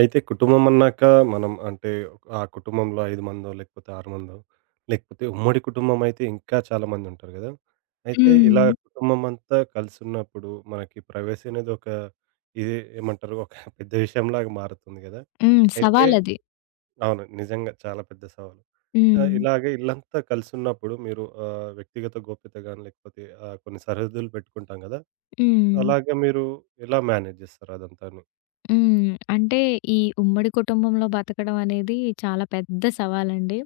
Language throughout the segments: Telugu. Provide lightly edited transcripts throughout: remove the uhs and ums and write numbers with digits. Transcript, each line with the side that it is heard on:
right: అయితే కుటుంబం అన్నాక మనం అంటే ఆ కుటుంబంలో 5 మందో, లేకపోతే 6 మందో, లేకపోతే ఉమ్మడి కుటుంబం అయితే ఇంకా చాలామంది ఉంటారు గదా! అయితే ఇలా
left: హ్మ్.
right: కుటుంబం అంతా కలిసున్నప్పుడు మనకి ప్రైవసీ అనేది ఒక ఇది ఏమంటారు ఒక పెద్ద విషయంలాగా మారుతుంది గదా!
left: హ్మ్.
right: అయితే
left: సవాలది.
right: అవును. నిజంగా చాలా పెద్ద సవాలు.
left: హ్మ్.
right: ఇలాగే ఇల్లంతా కలిసున్నప్పుడు మీరు వ్యక్తిగత గోప్యత గాని, లేకపోతే కొన్ని సరిహద్దులు పెట్టుకుంటాం గదా!
left: హ్మ్.
right: అలాగే మీరు ఎలా మేనేజ్ జేస్తారు అదంతాను?
left: హ్మ్. అంటే ఈ ఉమ్మడి కుటుంబంలో బతకడం అనేది చాలా పెద్ద సవాలండి.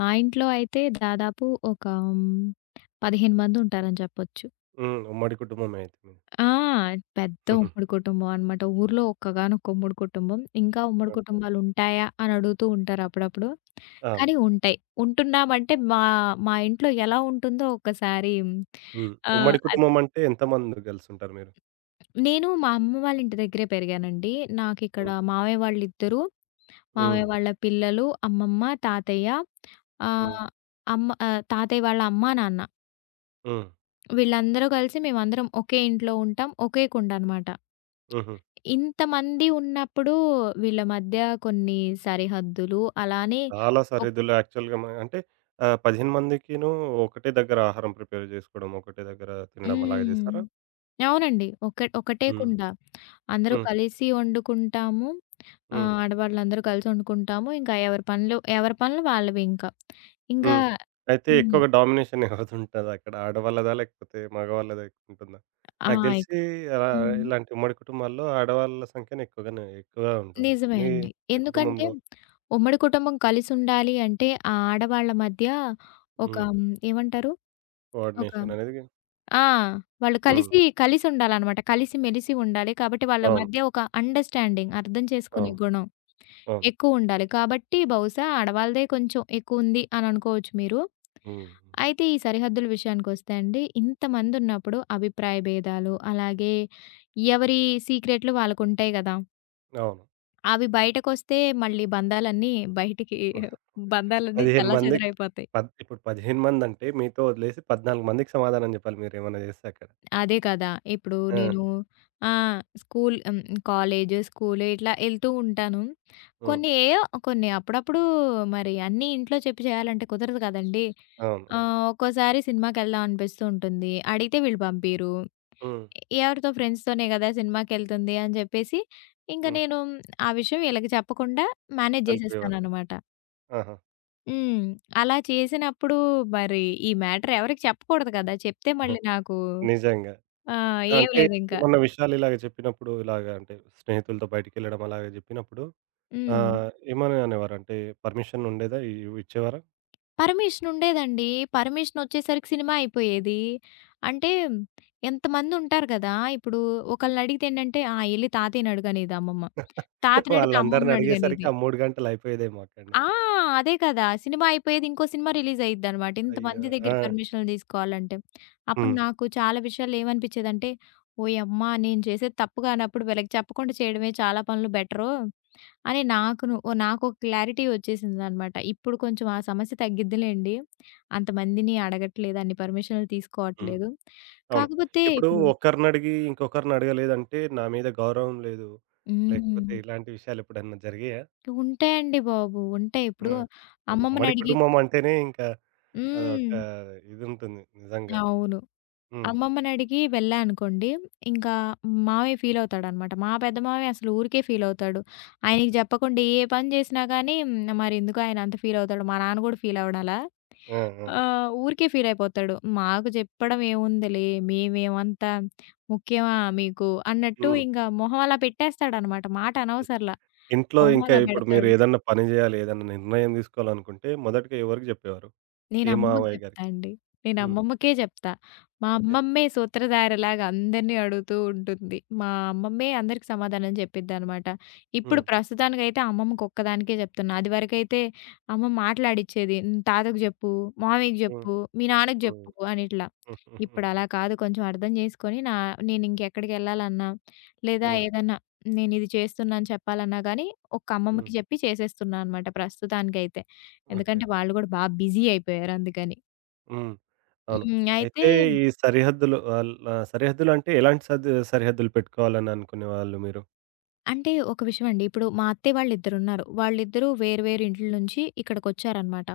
left: మా ఇంట్లో అయితే దాదాపు ఒక 15 మందుంటారని చెప్పొచ్చు.
right: హ్మ్. ఉమ్మడి కుటుంబమే అయితే.
left: ఆ! పెద్ద
right: హుహు.
left: ఉమ్మడి కుటుంబం అన్నమాట. ఊర్లో ఒక్కగానొక్క ఉమ్మడి కుటుంబం. ఇంకా ఉమ్మడి
right: ఓకే.
left: కుటుంబాలుంటాయా అని అడుగుతూ ఉంటారు అప్పుడప్పుడు.
right: ఆ!
left: కానీ ఉంటాయి. ఉంటున్నామంటే మా మా ఇంట్లో ఎలా ఉంటుందో ఒక్కసారి
right: హ్మ్.
left: ఆహ్,
right: ఉమ్మడి కుటుంబం అంటే ఎంతమంది కలిసుంటారు మీరు?
left: నేను మా అమ్మ వాళ్ళ ఇంటి దగ్గరే పెరిగానండి. నాకిక్కడ
right: హ్మ్.
left: మావయ్య వాళ్ళిద్దరు,
right: హ్మ్.
left: మావయ్య వాళ్ళ పిల్లలు, అమ్మమ్మ, తాతయ్య
right: హ్మ్.
left: ఆహ్, అమ్మ తాతయ్య వాళ్ళ అమ్మా, నాన్న
right: హ్మ్.
left: వీళ్ళందరూ కలిసి మేమందరం ఒకే ఇంట్లో ఉంటాం. ఒకే కుండ అనమాట.
right: హుహు.
left: ఇంతమంది ఉన్నప్పుడు వీళ్ళ మధ్య కొన్ని సరిహద్దులు అలానే
right: చాలా
left: ఒక్
right: సరిహద్దులు యాక్చువల్‌గా అంటే 15 మందికిను ఒకటే దగ్గర ఆహారం ప్రిపేర్ జేసుకోవడం, ఒకటే దగ్గర తినడం అలాగే
left: హ్మ్.
right: జేస్తారా?
left: అవునండి. ఒకటే
right: హ్మ్.
left: కుండ. అందరూ
right: హ్మ్.
left: కలిసి వండుకుంటాము.
right: హ్మ్.
left: ఆడవాళ్ళందరూ కలిసి వండుకుంటాము. ఇంకా ఎవరి పనులు ఎవరి పనులు వాళ్ళవి ఇంకా. ఇంకా
right: హ్మ్. అయితే
left: హ్మ్.
right: ఎక్కువగా డామినేషన్ ఎవరిదుంటదక్కడ? ఆడవాళ్ళదా? లేకపోతే మగవాళ్ళదా ఎక్కువుంటుందా?
left: ఆ!
right: నాకు
left: ఎక్
right: దెలిసి
left: హ్మ్.
right: ఇలాంటి ఉమ్మడి కుటుంబాల్లో ఆడవాళ్ళ సంఖ్యనే ఎక్కువగా ఉంటుంది.
left: నిజమే
right: మీ
left: అండి.
right: మీ
left: ఎందుకంటే
right: కుటుంబంలో
left: ఉమ్మడి కుటుంబం కలిసుండాలి అంటే, ఆ ఆడవాళ్ళ మధ్య ఒక
right: హ్మ్.
left: ఏమంటారు? ఒక
right: కోఆర్డినేషన్ అనేది
left: ఆ! వాళ్ళు
right: హ్మ్.
left: కలిసుండాలనమాట. కలిసిమెలిసి ఉండాలి. కాబట్టి వాళ్ళ
right: అవును.
left: మధ్య ఒక అండర్‌స్టాండింగ్ అర్థం చేసుకునే
right: అవును.
left: గుణం
right: అవును.
left: ఎక్కువుండాలి. కాబట్టి బహుశా ఆడవాళ్ళదే కొంచెం ఎక్కువుంది అని అనుకోవచ్చు మీరు.
right: హ్మ్.
left: అయితే ఈ సరిహద్దుల విషయానికొస్తే అండి, ఇంతమందున్నప్పుడు అభిప్రాయ భేదాలు, అలాగే ఎవరి సీక్రెట్లు వాళ్ళకుంటాయి గదా!
right: అవును.
left: అవి బయటకొస్తే మళ్ళీ బయటికి బంధాలన్నీ
right: 15 మందికి
left: చెల్లాచెదరైపోతాయి.
right: ఇప్పుడు 15 మందంటే మీతో వదిలేసి 14 మందికి సమాధానం జెప్పాలి మీరేమన్నా జేస్తే అక్కడ.
left: అదే కదా! ఇప్పుడు
right: ఆ!
left: నేను ఆ! స్కూల్ హ్మ్. కాలేజ్, స్కూలు ఇట్లా ఎళ్తూ ఉంటాను.
right: హ్మ్.
left: కొన్ని ఏయో కొన్ని అప్పుడప్పుడు మరి అన్నీ ఇంట్లో చెప్పి చేయాలంటే కుదరదు కదండీ!
right: అవును. అవును.
left: ఒక్కోసారి సినిమాకెళ్దాం అనిపిస్తూ ఉంటుంది. అడిగితే వీళ్ళు పంపియరు.
right: హ్మ్.
left: ఎవరితో ఫ్రెండ్స్‌తోనే కదా సినిమాకెళ్తుంది అని చెప్పేసి, ఇంక
right: హ్మ్.
left: నేను ఆ విషయం వీళ్ళకి చెప్పకుండా మేనేజ్
right: వెళ్ళిపోయేవారు.
left: జేసేస్తాననమాట.
right: ఆహా!
left: హ్మ్. అలా చేసినప్పుడు మరి ఈ మ్యాటర్ ఎవరికీ చెప్పకూడదు కదా! చెప్తే మళ్ళీ నాకు
right: నిజంగా.
left: ఆ! ఏం
right: అంటే
left: లేదింక.
right: ఏమన్నా విషయాలు ఇలాగ చెప్పినప్పుడు ఇలాగ అంటే స్నేహితులతో బయటికెళ్ళడం అలాగ జెప్పినప్పుడు
left: హ్మ్.
right: ఆహ్, ఏమని అనేవారంటే పర్మిషన్ ఉండేదా? ఇచ్చేవారా?
left: పర్మిషన్ ఉండేదండి. పర్మిషన్ వచ్చేసరికి సినిమా అయిపోయేది. అంటే ఎంతమందుంటారు కదా! ఇప్పుడు ఒకళ్ళని అడిగితే ఏంటంటే, ఆ! ఎళ్లి తాతయ్యని అడుగు అనేది అమ్మమ్మ. తాతనడిగితే
right: వాళ్ళందరిని
left: అమ్మమ్మని అడుగు అనేది.
right: అడిగేసరికి ఆ 3 గంటలు అయిపోయేదేమో అక్కడనే.
left: ఆ! అదే కదా! సినిమా అయిపోయేది ఇంకో సినిమా రిలీజ్ అయ్యిద్దనమాట.
right: అయ్యో!
left: ఇంతమంది దగ్గర
right: ఆ!
left: పర్మిషన్‌లు తీసుకోవాలంటే. అప్పుడు
right: హ్మ్.
left: నాకు చాలా విషయాల్లో ఏమనిపిచ్చేదంటే, ఓయమ్మా! నేను చేసేది తప్పు కానప్పుడు వీళ్ళకి చెప్పకుండా చేయడమే చాలా పనులు బెటరు అని నాకును ఓ నాకొక క్లారిటీ వచ్చేసిందనమాట. ఇప్పుడు కొంచెం ఆ సమస్య తగ్గిద్దిలెండి. అంతమందిని అడగట్లేదు, అన్ని పర్మిషన్‌లు
right: హ్మ్.
left: తీసుకోవట్లేదు.
right: అవును.
left: కాకపోతే
right: ఇప్పుడు
left: ఇప్పుడు
right: ఒక్కరినడిగి ఇంకొకరిని అడగలేదంటే నా మీద గౌరవం లేదు.
left: హ్మ్.
right: లేకపోతే ఇలాంటి విషయాలు ఎప్పుడన్నా జరిగాయా?
left: ఉంటాయండి బాబు. ఉంటాయి.
right: ఆ!
left: ఇప్పుడు
right: ఒక ఉమ్మడి
left: అమ్మమ్మనడిగి
right: కుటుంబం అంటేనే ఇంకా అదొక
left: హ్మ్.
right: ఇదుంటుంది నిజంగా.
left: అవును.
right: హ్మ్.
left: అమ్మమ్మనడిగి వెళ్ళా అనుకోండి, ఇంకా మావయ్య ఫీలవుతాడనమాట. మా పెద్ద మావయ్య అసలు ఊరికే ఫీలవుతాడు. ఆయనకి జెప్పకుండా ఏ పని జేసినా గానీ, మరెందుకు ఆయన అంత ఫీలవుతాడు, మా నాన్న గూడా ఫీలవ్వడాలా,
right: ఆ! ఆ!
left: ఊరికే ఫీలయిపోతాడు. మాకు జెప్పడం ఏముందిలే, మేమేమంత ముఖ్యమా మీకు అన్నట్టు
right: హ్మ్.
left: ఇంక మొహం అలా పెట్టేస్తాడనమాట. మాట అనవసరలా.
right: ఇంట్లో
left: మొహం
right: ఇంకా
left: అలా
right: ఇప్పుడు మీరు
left: పెడతాడు.
right: ఏదన్నా పని జేయాలి, ఏదన్నా నిర్ణయం తీసుకోవాలనుకుంటే మొదటగా ఎవరికి జెప్పేవారు?
left: నేను
right: ఏ
left: అమ్మమ్మకి
right: మావయ్య
left: చెప్తా
right: గారికి?
left: అండి. నేను
right: హ్మ్.
left: అమ్మమ్మకే చెప్తా. మా
right: ఓకే.
left: అమ్మమ్మే సూత్రధారలాగా అందరిని అడుగుతూ ఉంటుంది. మా అమ్మమ్మే అందరికి సమాధానం చెప్పిద్దనమాట. ఇప్పుడు
right: హ్మ్.
left: ప్రస్తుతానికైతే అమ్మమ్మకొక్కదానికే చెప్తున్నా. అదివరకైతే అమ్మ మాట్లాడిచ్చేది. "హ్మ్. తాతకు జెప్పు, మామయ్యకి
right: హ్మ్.
left: జెప్పు, మీ నాన్నకి
right: హ్మ్.
left: జెప్పు" అని ఇట్లా. ఇప్పుడలా కాదు కొంచెం అర్థం చేసుకొని నేనింకెక్కడికెళ్ళాలన్నా, లేదా
right: హ్మ్.
left: ఏదన్నా నేనిది చేస్తున్నాను చెప్పాలన్నా గానీ, ఒక్క అమ్మమ్మకి
right: హ్మ్.
left: చెప్పి చేసేస్తున్నా అనమాట ప్రస్తుతానికైతే.
right: ఓకే.
left: ఎందుకంటే వాళ్ళు గూడా బా బిజీ అయిపోయారు అందుకని.
right: హ్మ్. అవును.
left: హ్మ్. అయితే
right: అయితే ఈ సరిహద్దులు సరిహద్దులు అంటే ఎలాంటి సరిహద్దులు పెట్టుకోవాలని అనుకునేవాళ్ళు మీరు?
left: అంటే ఒక విషయం అండి. ఇప్పుడు మా అత్తయ్య వాళ్ళిద్దరున్నారు. వాళ్ళిద్దరూ వేరు వేరు ఇంట్ల నుంచి ఇక్కడికొచ్చారనమాట.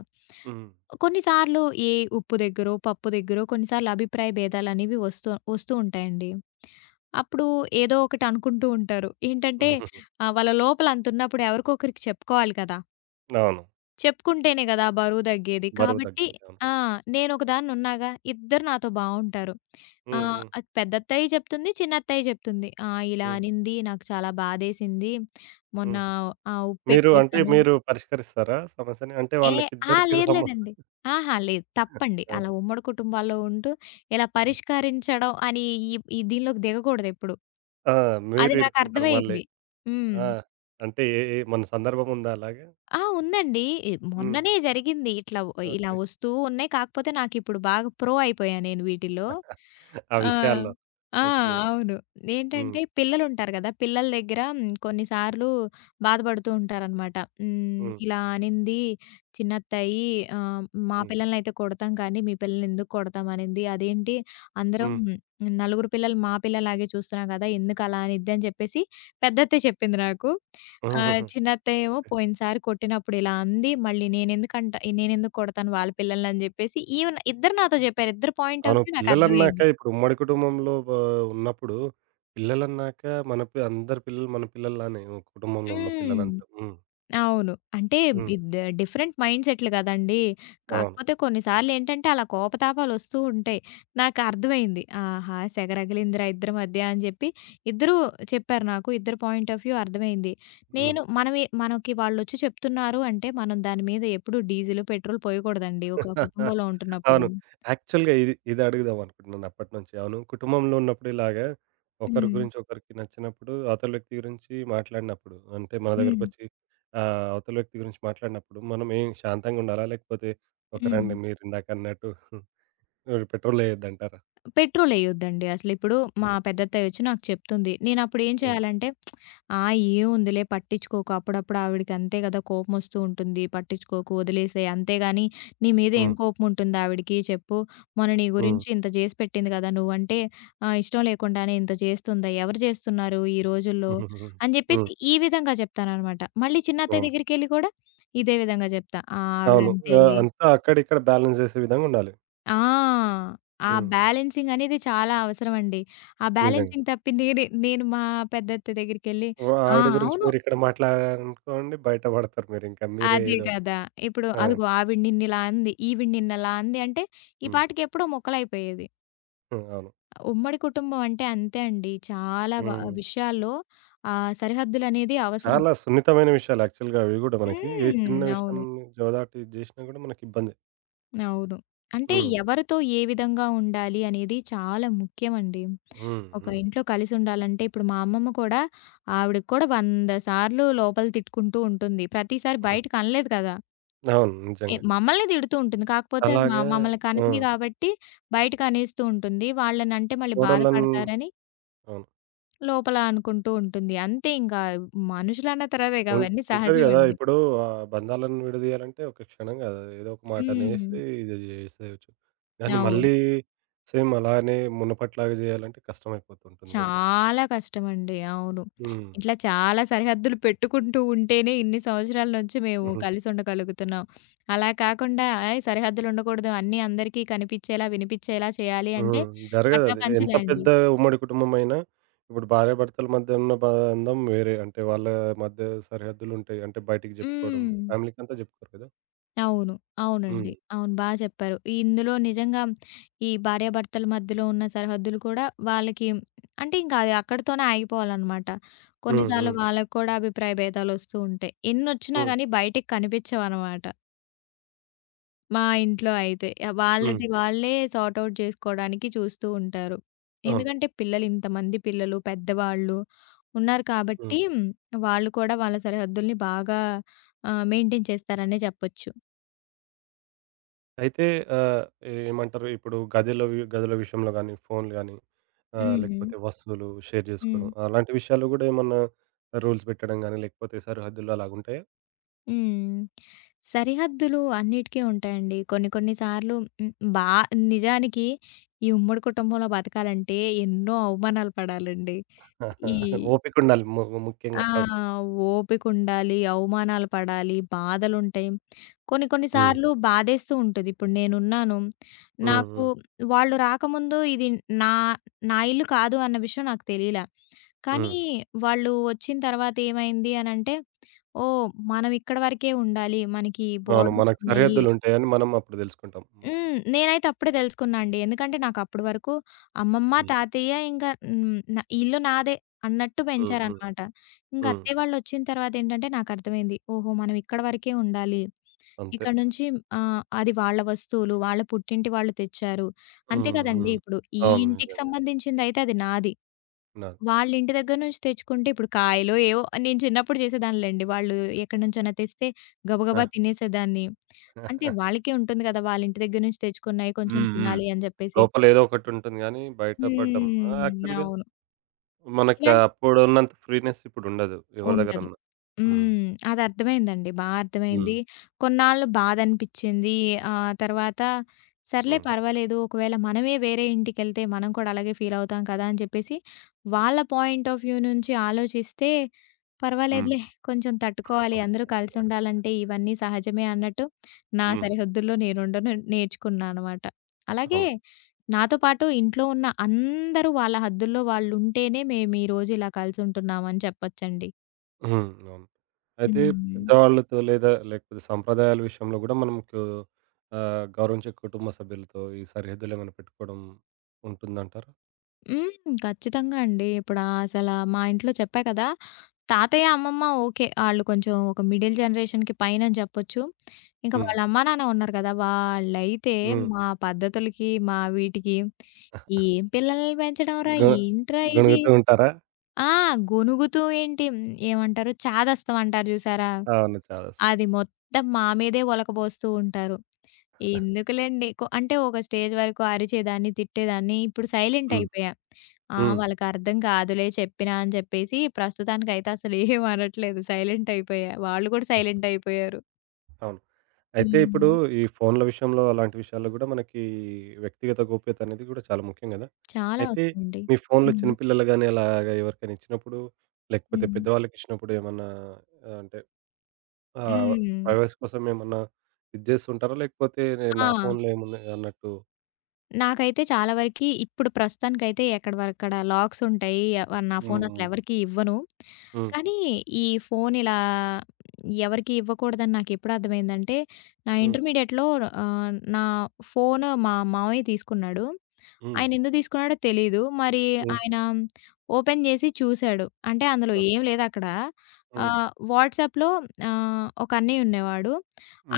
right: హ్మ్.
left: కొన్నిసార్లు ఏ ఉప్పు దగ్గరో, పప్పు దగ్గరో కొన్నిసార్లు అభిప్రాయ భేదాలనేవి వస్తూ వస్తూ ఉంటాయండి. అప్పుడు ఏదో ఒకటి అనుకుంటూ ఉంటారు. ఏంటంటే వాళ్ళ లోపల అంతున్నప్పుడు ఎవరికో ఒకరికి చెప్పుకోవాలి కదా!
right: అవును.
left: చెప్పుకుంటేనే గదా! ఆ బరువు తగ్గేది.
right: బరువు
left: కాబట్టి
right: తగ్గేది. అవును.
left: ఆ! నేనొకదాన్ని ఉన్నాగా, ఇద్దరు నాతో బావుంటారు.
right: హ్మ్. హ్మ్.
left: అది పెద్దత్తయ్య చెప్తుంది, చిన్నత్తయ్య చెప్తుంది. "ఆ! ఇలా
right: హ్మ్.
left: అనింది, నాకు చాలా బాధేసింది. మొన్న
right: హ్మ్.
left: ఉప్పెక్కువేశాను."
right: మీరు పరిష్కరిస్తారా సమస్యని? అంటే
left: ఏ ఆ!
right: వాళ్ళకిద్దరికీ
left: లేదు
right: సమ
left: లేదండి. ఆహా! లేదు. తప్పండి.
right: ఆ!
left: అలా ఉమ్మడి కుటుంబాల్లో ఉంటూ ఇలా
right: హ్మ్.
left: పరిష్కరించడం అని ఈ ఈ దీనిలోకి దిగకూడదెప్పుడు.
right: ఆ!
left: అది
right: మీరు ఇరుక్కుంటారు మళ్ళీ.
left: నాకర్థమయింది. హ్మ్.
right: ఆ! అంటే ఏ ఏ మన సందర్భం ఉందా అలాగా?
left: ఆ! ఉందండి.
right: హ్మ్.
left: మొన్ననే జరిగింది. ఇట్లా వ ఇలా
right: ఓకే.
left: వస్తూ ఉన్నాయి. కాకపోతే నాకిప్పుడు బాగా ప్రో అయిపోయా నేను వీటిలో.
right: ఆ
left: ఆ!
right: విషయాల్లో.
left: ఆ!
right: ఓకే.
left: అవును.
right: హ్మ్.
left: ఏంటంటే పిల్లలుంటారు గదా! పిల్లల దగ్గర కొన్నిసార్లు బాధపడుతూ ఉంటారనమాట.
right: హ్మ్.
left: ఇలా అనింది చిన్నత్తయి ఆహ్, మా
right: హ్మ్.
left: పిల్లలనైతే కొడతాం కానీ, మీ పిల్లల్ని ఎందుకు కొడతాం అనింది. అదేంటి అందరం నలుగురు పిల్లలు మా పిల్లలాగే చూస్తున్నాం గదా! ఎందుకలా అనిద్దని చెప్పేసి పెద్దత్తే చెప్పింది నాకు. ఆ!
right: హ్మ్.
left: చిన్నత్తయ్య ఏమో పోయినసారి కొట్టినప్పుడు ఇలా అంది. మళ్ళీ నేనెందుకు కొడతాను వాళ్ళ పిల్లలని అని జెప్పేసి ఈమె ఇద్దరు నాతో జెప్పారు. ఇద్దరి పాయింట్ ఆఫ్
right: అవును.
left: వ్యూ
right: పిల్లలన్నాక
left: నాకర్థమైంది.
right: ఇప్పుడు ఉమ్మడి కుటుంబంలో ఉన్నప్పుడు పిల్లలన్నాక మన అందరి పిల్లలు మన పిల్లల్లానే కుటుంబంలో ఉన్న
left: హ్మ్.
right: పిల్లలంతా. హ్మ్.
left: అవును. అంటే
right: హ్మ్.
left: డిఫరెంట్ మైండ్‌సెట్లు గదండీ!
right: అవును.
left: కాకపోతే కొన్నిసార్లు ఏంటంటే అలా కోపతాపాలొస్తూ ఉంటాయి. నాకర్థమైంది. ఆహా! సెగరగిలిందిరా ఇద్దరి మధ్య అని జెప్పి ఇద్దరూ చెప్పారు నాకు. ఇద్దరి పాయింట్ ఆఫ్ వ్యూ అర్థమైంది.
right: హ్మ్.
left: నేను మనమే మనకి వాళ్ళొచ్చి చెప్తున్నారు అంటే మనం దాని మీద ఎప్పుడూ డీజిలు, పెట్రోల్ పోయకూడదండి ఒక కుటుంబంలో ఉంటున్నప్పుడు.
right: అవును. యాక్చువల్‌గా ఇది ఇది అడుగుదాం అనుకుంటున్నాను అప్పటి నుంచి. అవును. కుటుంబంలో ఉన్నప్పుడు ఇలాగా ఒకరి
left: హ్మ్.
right: గురించి ఒకరికి నచ్చినప్పుడు అవతల వ్యక్తి గురించి మాట్లాడినప్పుడు అంటే మన
left: హ్మ్.
right: దగ్గరకొచ్చి అవతల వ్యక్తి గురించి మాట్లాడినప్పుడు మనం ఏం శాంతంగా ఉండాలా? లేకపోతే ఒక
left: హ్మ్.
right: రండి మీరిందాకన్నట్టు పెట్రోల్ ఎయొద్దంటారా?
left: పెట్రోలెయొద్దండి అసలు. ఇప్పుడు మా పెద్దత్తయ్యొచ్చి నాకు చెప్తుంది. నేనప్పుడు ఏం
right: హ్మ్.
left: చేయాలంటే ఆ! ఏముందిలే పట్టించుకోకు. అప్పుడప్పుడు ఆవిడకి అంతే గదా! కోపమొస్తూ ఉంటుంది. పట్టించుకోకు, వదిలేసేయి. అంతేగాని నీ మీద ఏం
right: హ్మ్.
left: కోపముంటుంది ఆవిడకి చెప్పు? మొన్న నీ
right: హ్మ్.
left: గురించి ఇంత చేసి పెట్టింది కదా! నువ్వంటే ఇష్టం లేకుండానే ఇంత చేస్తుందా? ఎవరు చేస్తున్నారు ఈ రోజుల్లో?
right: హుహుహు. హ్మ్.
left: అని చెప్పేసి
right: హ్మ్.
left: ఈ విధంగా చెప్తాననమాట. మళ్ళీ చిన్నత్తయ్య
right: అవును.
left: దగ్గరికెళ్ళి కూడా ఇదే విధంగా చెప్తా. ఆ!
right: అవును.
left: ఆవిడంతేలే.
right: అంతా అక్కడిక్కడ బ్యాలెన్స్ చేసే విధంగా ఉండాలి.
left: ఆ! ఆ
right: హ్మ్.
left: బ్యాలెన్సింగ్ అనేది చాలా అవసరమండి. ఆ
right: నిజంగా.
left: బ్యాలెన్సింగ్ తప్పి నేను మా పెద్దత్తయ్య దగ్గరికెళ్ళి
right: ఓహ్!
left: ఆ!
right: ఆవిడ గురించి
left: అవును.
right: మీరిక్కడ మాట్లాడారనుకోండి బయట పడతారు మీరింకా. మీరే
left: అదే
right: ఏదో
left: కదా! ఇప్పుడు
right: ఆ!
left: అదిగో ఆవిడ నిన్నిలా అంది, ఈవిడ నిన్నలా అంది అంటే, ఈ
right: హ్మ్.
left: పాటికి ఎప్పుడో మొక్కలైపోయేది.
right: హ్మ్. అవును.
left: ఉమ్మడి కుటుంబం అంటే అంతే అండి. చాలా బ
right: హ్మ్.
left: విషయాల్లో సరిహద్దులనేది అవసరం.
right: చాలా సున్నితమైన విషయాలు యాక్చువల్‌గా అవి గూడా మనకి. ఏ చిన్న
left: హ్మ్.
right: విషయం
left: అవును.
right: జోదాటి చేసినా గూడా మనకి ఇబ్బందే.
left: అవును. అంటే
right: హ్మ్.
left: ఎవరితో ఏ విధంగా ఉండాలి అనేది చాలా ముఖ్యమండి.
right: హ్మ్.
left: ఒక
right: హ్మ్.
left: ఇంట్లో కలిసుండాలంటే ఇప్పుడు మా అమ్మమ్మ కూడా ఆవిడకి కూడా 100 సార్లు లోపల తిట్టుకుంటూ ఉంటుంది. ప్రతిసారి బయటకనలేదు కదా!
right: అవును.
left: ఏ
right: నిజంగా.
left: మమ్మల్ని తిడుతూ ఉంటుంది. కాకపోతే
right: అలాగే
left: మమ్మల్ని
right: ఆ!
left: కనింది గాబట్టి, బయటకి అనేస్తూ ఉంటుంది. వాళ్ళనంటే మళ్ళీ
right: కోడళ్ళని
left: బాధపడతారని
right: అవును.
left: లోపల అనుకుంటూ ఉంటుంది. అంతే ఇంకా మనుషులన్న తర్వాత ఇక
right: ఉం
left: అవన్నీ
right: ఉంటది గదా!
left: సహజమండి.
right: ఇప్పుడు ఆ బంధాలను విడదీయాలంటే ఒక క్షణం గాదు. ఏదో ఒక
left: హ్మ్.
right: మాటనేసి ఇది జేసేయొచ్చు. కానీ
left: అవును.
right: మళ్ళీ సేమ్ అలానే మునుపట్లాగా జేయాలంటే కష్టమైపోతుంటుంది గదా!
left: చాలా కష్టమండి. అవును.
right: హ్మ్.
left: ఇట్లా చాలా సరిహద్దులు పెట్టుకుంటూ ఉంటేనే ఇన్ని సంవత్సరాల నుంచి మేము
right: హుహు.
left: కలిసుండగలుగుతున్నాం. అలా కాకుండా ఏయ్! సరిహద్దులుండకూడదు. అన్నీ అందరికీ కనిపిచ్చేలా, వినిపిచ్చేలా చేయాలి అంటే
right: హ్మ్. జరగదది. ఎంత
left: పటాపంచలే అండి.
right: పెద్ద ఉమ్మడి కుటుంబమైనా ఇప్పుడు భార్యాభర్తల మధ్య ఉన్న బంధం వేరే. అంటే వాళ్ళ మధ్య సరిహద్దులుంటాయి. అంటే బయటికి జెప్పుకోవడం.
left: హ్మ్.
right: ఫ్యామిలీకంతా జెప్పుకోరు కదా!
left: అవును. అవునండి.
right: హ్మ్.
left: అవును. బా చెప్పారు. ఇందులో నిజంగా ఈ భార్యాభర్తల మధ్యలో ఉన్న సరిహద్దులు కూడా వాళ్ళకి అంటే ఇంకా అది అక్కడితోనే ఆగిపోవాలనమాట.
right: హ్మ్.
left: కొన్నిసార్లు
right: హ్మ్.
left: వాళ్ళకి కూడా అభిప్రాయ భేదాలొస్తూ ఉంటాయి. ఎన్నొచ్చినా
right: హ్మ్.
left: గానీ బయటికి కనిపించవనమాట. మా ఇంట్లో అయితే.
right: హ్మ్.
left: వాళ్ళది వాళ్ళే సార్ట్ ఔట్ చేసుకోవడానికి చూస్తూ ఉంటారు.
right: అవును.
left: ఎందుకంటే ఇంతమంది పిల్లలు, పెద్దవాళ్ళు ఉన్నారు
right: హ్మ్.
left: కాబట్టి వాళ్ళు కూడా వాళ్ళ సరిహద్దుల్ని బాగా మెయింటైన్ చేస్తారనే చెప్పొచ్చు.
right: అయితే ఆహ్, ఏమంటారు ఇప్పుడు గదిలో గదుల విషయంలో గానీ, ఫోన్లు గానీ ఆ!
left: హ్మ్.
right: లేకపోతే వస్తువులు షేర్
left: హ్మ్.
right: జేసుకోవడం. అలాంటి విషయాల్లో గూడా ఏమన్నా రూల్స్ పెట్టడం గాని, లేకపోతే సరిహద్దులు అలాగుంటాయా? ఓపికుండాలి
left: హ్మ్. సరిహద్దులు అన్నిటికీ ఉంటాయండి. కొన్ని కొన్ని సార్లు హ్మ్, బా నిజానికి ఈ ఉమ్మడి కుటుంబంలో బతకాలంటే ఎన్నో అవమానాలు పడాలండి. ఈ ఆ!
right: ముఖ్యంగా ఫస్ట్.
left: ఓపికుండాలి, అవమానాలు పడాలి, బాధలుంటాయి. కొన్ని కొన్ని
right: హ్మ్.
left: సార్లు బాధేస్తూ ఉంటది. ఇప్పుడు నేనున్నాను.
right: హ్మ్.
left: నాకు
right: హ్మ్.
left: వాళ్ళు రాకముందు ఇది నా నా ఇల్లు కాదు అన్న విషయం నాకు తెలీలా. కానీ
right: హ్మ్.
left: వాళ్ళు వచ్చిన తర్వాత ఏమైంది అనంటే ఓహ్! మనం ఇక్కడ వరకే ఉండాలి. మనకి
right: అవును.
left: బోర్డర్స్
right: మనకు
left: ఉన్నాయి.
right: సరిహద్దులుంటాయని మనం అప్పుడు దెలుసుకుంటాం. మ
left: హ్మ్. నేనైతే అప్పుడే తెలుసుకున్నా అండి. ఎందుకంటే నాకప్పటి వరకు అమ్మమ్మ,
right: హ్మ్.
left: తాతయ్య ఇంకా హ్మ్. న ఈ ఇల్లు నాదే అన్నట్టు
right: హ్మ్. హ్మ్.
left: పెంచారనమాట. ఇంక
right: హ్మ్.
left: అత్తయ్య వాళ్ళొచ్చిన తర్వాతేంటంటే నాకర్థమైంది. ఓహో! మనం ఇక్కడ వరకే ఉండాలి.
right: అంతే.
left: ఇక్కడ నుంచి అది వాళ్ళ వస్తువులు, వాళ్ళ పుట్టింటి వాళ్ళు తెచ్చారు. అంతే
right: హ్మ్.
left: కదండీ!
right: హ్మ్.
left: ఇప్పుడు ఈ
right: అవును.
left: ఇంటికి
right: నిజంగా.
left: సంబంధించిందయితే అది నాది.
right: నాది.
left: వాళ్ళ ఇంటి దగ్గర నుంచి తెచ్చుకుంటే ఇప్పుడు కాయలో ఏవో నేను చిన్నప్పుడు చేసేదాన్నిలెండి. వాళ్ళు ఎక్కడి నుంచైనా తెస్తే
right: ఆ!
left: గబగబా తినేసేదాన్ని. అంటే వాళ్ళకే ఉంటుంది కదా! వాళ్ళ ఇంటి దగ్గర నుంచి తెచ్చుకున్నయి కొంచెం
right: హ్మ్. హ్మ్.
left: తినాలి అని జెప్పేసి.
right: లోపలేదో ఒకటుంటుంది గానీ, బయట పడ్డం ఆ!
left: హ్మ్.
right: యాక్చువల్‌గా
left: అవును.
right: మనకు
left: ఇలాంటి
right: అప్పుడున్నంత ఫ్రీనెస్ ఇప్పుడుండదు ఎవరి
left: ఉండదు.
right: దగ్గరన్నా. హ్మ్.
left: హ్మ్. అది అర్థమైందండి. బా
right: హ్మ్.
left: అర్థమైంది. కొన్నాళ్ళు బాధనిపిచ్చింది. తర్వాత సర్లే
right: హ్మ్.
left: పర్వాలేదు. ఒకవేళ మనమే వేరే ఇంటికెళ్తే మనం కూడా అలాగే ఫీల్ అవుతాం కదా! అని చెప్పేసి వాళ్ళ పాయింట్ ఆఫ్ వ్యూ నుంచి ఆలోచిస్తే
right: హ్మ్.
left: పర్వాలేదులే. కొంచెం తట్టుకోవాలి. అందరూ కలిసుండాలంటే ఇవన్నీ సహజమే అన్నట్టు నా
right: హ్మ్.
left: సరిహద్దుల్లో నేనుండను నేర్చుకున్నానమాట. అలాగే
right: అవును.
left: నాతో పాటు ఇంట్లో ఉన్న అందరూ వాళ్ళ హద్దుల్లో వాళ్ళుంటేనే మేమీరోజు ఇలా కలిసుంటున్నామని చెప్పొచ్చండి.
right: హ్మ్. అవును. అయితే
left: హ్మ్.
right: పెద్దవాళ్ళతో లేదా లేకపోతే సంప్రదాయాల విషయంలో గూడా మనకు గౌరవించే కుటుంబ సభ్యులతో ఈ సరిహద్దులేమైనా పెట్టుకోవడం ఉంటుందంటారా?
left: హ్మ్. ఖచ్చితంగా అండి. ఇప్పుడు అసల మా ఇంట్లో చెప్పా కదా! తాతయ్య, అమ్మమ్మ ఓకే. ఆళ్ళు కొంచెం ఒక మిడిల్ జనరేషన్‌కి పైనని జెప్పొచ్చు. ఇంకా
right: హ్మ్.
left: వాళ్ళ అమ్మా, నాన్న ఉన్నారు గదా! వాళ్ళైతే
right: హ్మ్.
left: మా పద్ధతులకి, మా వీటికి "ఏం పిల్లల్ని పెంచడంరా?
right: గ
left: ఏంట్రా ఇది?"
right: గొణుగుతూ ఉంటారా?
left: ఆ! గొణుగుతూ ఏంటి ఏమంటారు చాదస్తం అంటారు జూసారా?
right: అవును. చాలా స్
left: అది మొత్తం మా మీదే ఒలకబోస్తూ ఉంటారు. ఎందుకులెండి కొ అంటే ఒక స్టేజ్ వరకు అరిచేదాన్ని, తిట్టేదాన్ని. ఇప్పుడు సైలెంట్
right: హ్మ్.
left: అయిపోయా. ఆ!
right: హ్మ్.
left: వాళ్ళకర్థం కాదులే చెప్పినా అని చెప్పేసి ప్రస్తుతానికైతే అసలేం అనట్లేదు. సైలెంట్ అయిపోయా. వాళ్ళు కూడా సైలెంట్ అయిపోయారు.
right: అవును. అయితే ఇప్పుడు
left: హ్మ్.
right: ఈ ఫోన్ల విషయంలో అలాంటి విషయాల్లో గూడా మనకి వ్యక్తిగత గోప్యత అనేది గూడా చాలా ముఖ్యం గదా!
left: చాలా
right: అయితే
left: అవసరమండి.
right: మీ ఫోన్‌లో చిన్న
left: హ్మ్.
right: పిల్లలు గాని అలాగా ఎవరికైనా ఇచ్చినప్పుడు లేకపోతే
left: హ్మ్.
right: పెద్దవాళ్ళకి ఇచ్చినప్పుడు ఏమన్నా అంటే ఆ!
left: హ్మ్.
right: ప్రైవసీ కోసం ఏమన్నా ఇది జేస్తుంటారా? లేకపోతే నేను నా
left: ఆ!
right: ఫోన్‌లో ఏముంది అన్నట్టు
left: నాకైతే చాలా వరకి ఇప్పుడు ప్రస్తుతానికైతే ఎక్కడివక్కడ లాక్స్ ఉంటాయి. నా ఫోన్
right: హ్మ్.
left: అసలెవరికీ ఇవ్వను.
right: హ్మ్.
left: కానీ ఈ ఫోన్ ఇలా ఎవరికీ ఇవ్వకూడదని నాకెప్పుడు అర్థమైందంటే, నా
right: హ్మ్.
left: ఇంటర్మీడియేట్‌లో ఆహ్, నా ఫోన్ మా మామయ్య తీసుకున్నాడు.
right: హ్మ్.
left: ఆయన ఎందుకు తీసుకున్నాడో తెలీదు. మరి
right: హ్మ్. హ్మ్.
left: ఆయన ఓపెన్ చేసి చూసాడు. అంటే అందులో ఏం
right: ఓకే.
left: లేదక్కడ.
right: హ్మ్.
left: వాట్సాప్‌లో ఒక అన్నయ్య ఉండేవాడు.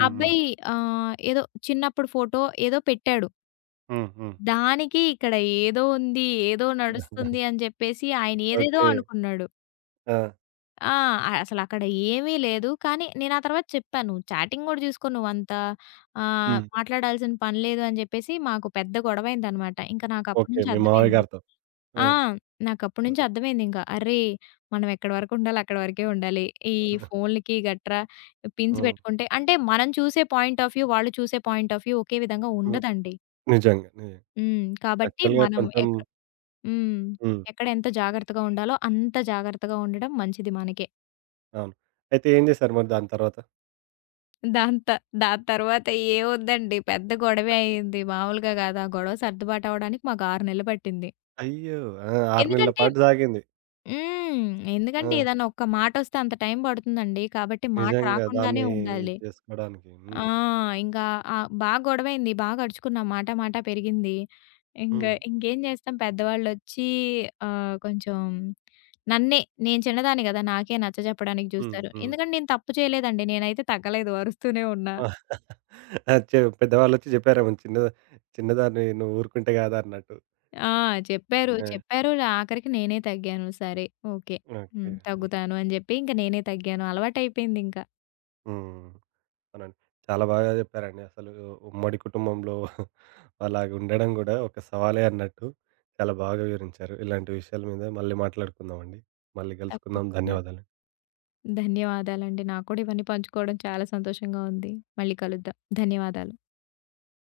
left: ఆ
right: హ్మ్.
left: అబ్బాయి ఆహ్, ఏదో తిన్నప్పుడు ఫోటో ఏదో పెట్టాడు.
right: హ్మ్. హ్మ్.
left: దానికి ఇక్కడ ఏదో ఉంది, ఏదో నడుస్తుంది అని జెప్పేసి ఆయన ఏదేదో
right: ఓకే.
left: అనుకున్నాడు.
right: ఆ!
left: ఆ! అసలక్కడ ఏమీ లేదు. కానీ నేను ఆ తర్వాత చెప్పాను. చాటింగ్ గూడా జూసుకో నువ్వంత
right: హ్మ్.
left: మాట్లాడాల్సిన పని లేదు అని జెప్పేసి మాకు పెద్ద గొడవయిందనమాట. ఇంక నాకప్పటి
right: ఓకే.
left: నుంచి
right: మీ మావయ్య
left: అర్థమైంది.
right: గారితో. ఆ!
left: ఆ! నాకప్పటి
right: ఆ!
left: నుంచి అర్థమైందింక. అరే! మనం ఎక్కడి వరకు ఉండాలో అక్కడి వరకే ఉండాలి. ఈ ఫోన్‌లకి గట్రా పిన్స్
right: హ్మ్.
left: పెట్టుకుంటే అంటే మనం చూసే పాయింట్ ఆఫ్ వ్యూ, వాళ్ళు చూసే పాయింట్ ఆఫ్ వ్యూ ఒకే విధంగా
right: హ్మ్.
left: ఉండదండి.
right: నిజంగా. నిజంగా.
left: హ్మ్. కాబట్టి
right: యాక్చువల్‌గా
left: మనం
right: కొంచెం
left: ఎక్క హ్మ్.
right: హ్మ్.
left: ఎక్కడ ఎంత జాగ్రత్తగా ఉండాలో అంత జాగ్రత్తగా ఉండడం మంచిది మనకే.
right: అవును. అయితే ఏం జేశారు మరి దాని తర్వాత?
left: దాంత దాని తర్వాత ఏముందండి పెద్ద గొడవే అయింది. మామూలుగా కాదు. ఆ గొడవ సర్దుబాటవ్వడానికి మాకు 6 నెలలు పట్టింది.
right: అయ్యో! ఆ! 6 నెలల
left: ఎందుకంటే
right: పాటు సాగింది.
left: హ్మ్. ఎందుకంటే
right: ఆ!
left: ఏదన్నా ఒక్క మాటొస్తే అంత టైం పడుతుందండి. కాబట్టి మాట
right: నిజంగా
left: రాకుండానే
right: దాన్ని ఇది
left: ఉండాలి.
right: చేసుకోవడానికి.
left: ఆ!
right: హ్మ్.
left: ఇంకా బాగా గొడవైంది. బాగా అరుచుకున్నాం. మాట మాట పెరిగింది. ఇంక
right: హ్మ్.
left: ఇంకేం చేస్తాం పెద్దవాళ్ళొచ్చి ఆహ్, కొంచెం నన్నే నేను చిన్నదాన్ని కదా! నాకే నచ్చజెప్పడానికి
right: హ్మ్.
left: చూస్తారు.
right: హ్మ్.
left: ఎందుకంటే నేను తప్పు చేయలేదండి. నేనైతే తగ్గలేదు అరుస్తూనే ఉన్నా.
right: ఆ! పెద్దవాళ్ళొచ్చి జెప్పారేమో చిన్నదానివి నువ్వు ఊరుకుంటే గాదు అన్నట్టు.
left: ఆ! చెప్పారు.
right: ఆ!
left: చెప్పారు. ఆఖరికి నేనే తగ్గాను. సరే. ఓకే. హ్మ్.
right: ఓకే. హ్మ్.
left: తగ్గుతాను అని చెప్పి ఇంక నేనే తగ్గాను. అలవాటయిపోయిందింక.
right: హ్మ్. అవునండి. చాలా బాగా జెప్పారండి. అసలు ఉమ్మడి కుటుంబంలో అలాగుండడం గూడా ఒక సవాలే అన్నట్టు చాలా బాగా వివరించారు. ఇలాంటి విషయాల మీద మళ్ళీ మాట్లాడుకుందామండి. మళ్ళీ గలుసుకుందాం.
left: తప్పకుండా.
right: ధన్యవాదాలు.
left: ధన్యవాదాలండి. నాకు కూడా ఇవన్నీ పంచుకోవడం చాలా సంతోషంగా ఉంది. మళ్ళీ కలుద్దాం. ధన్యవాదాలు.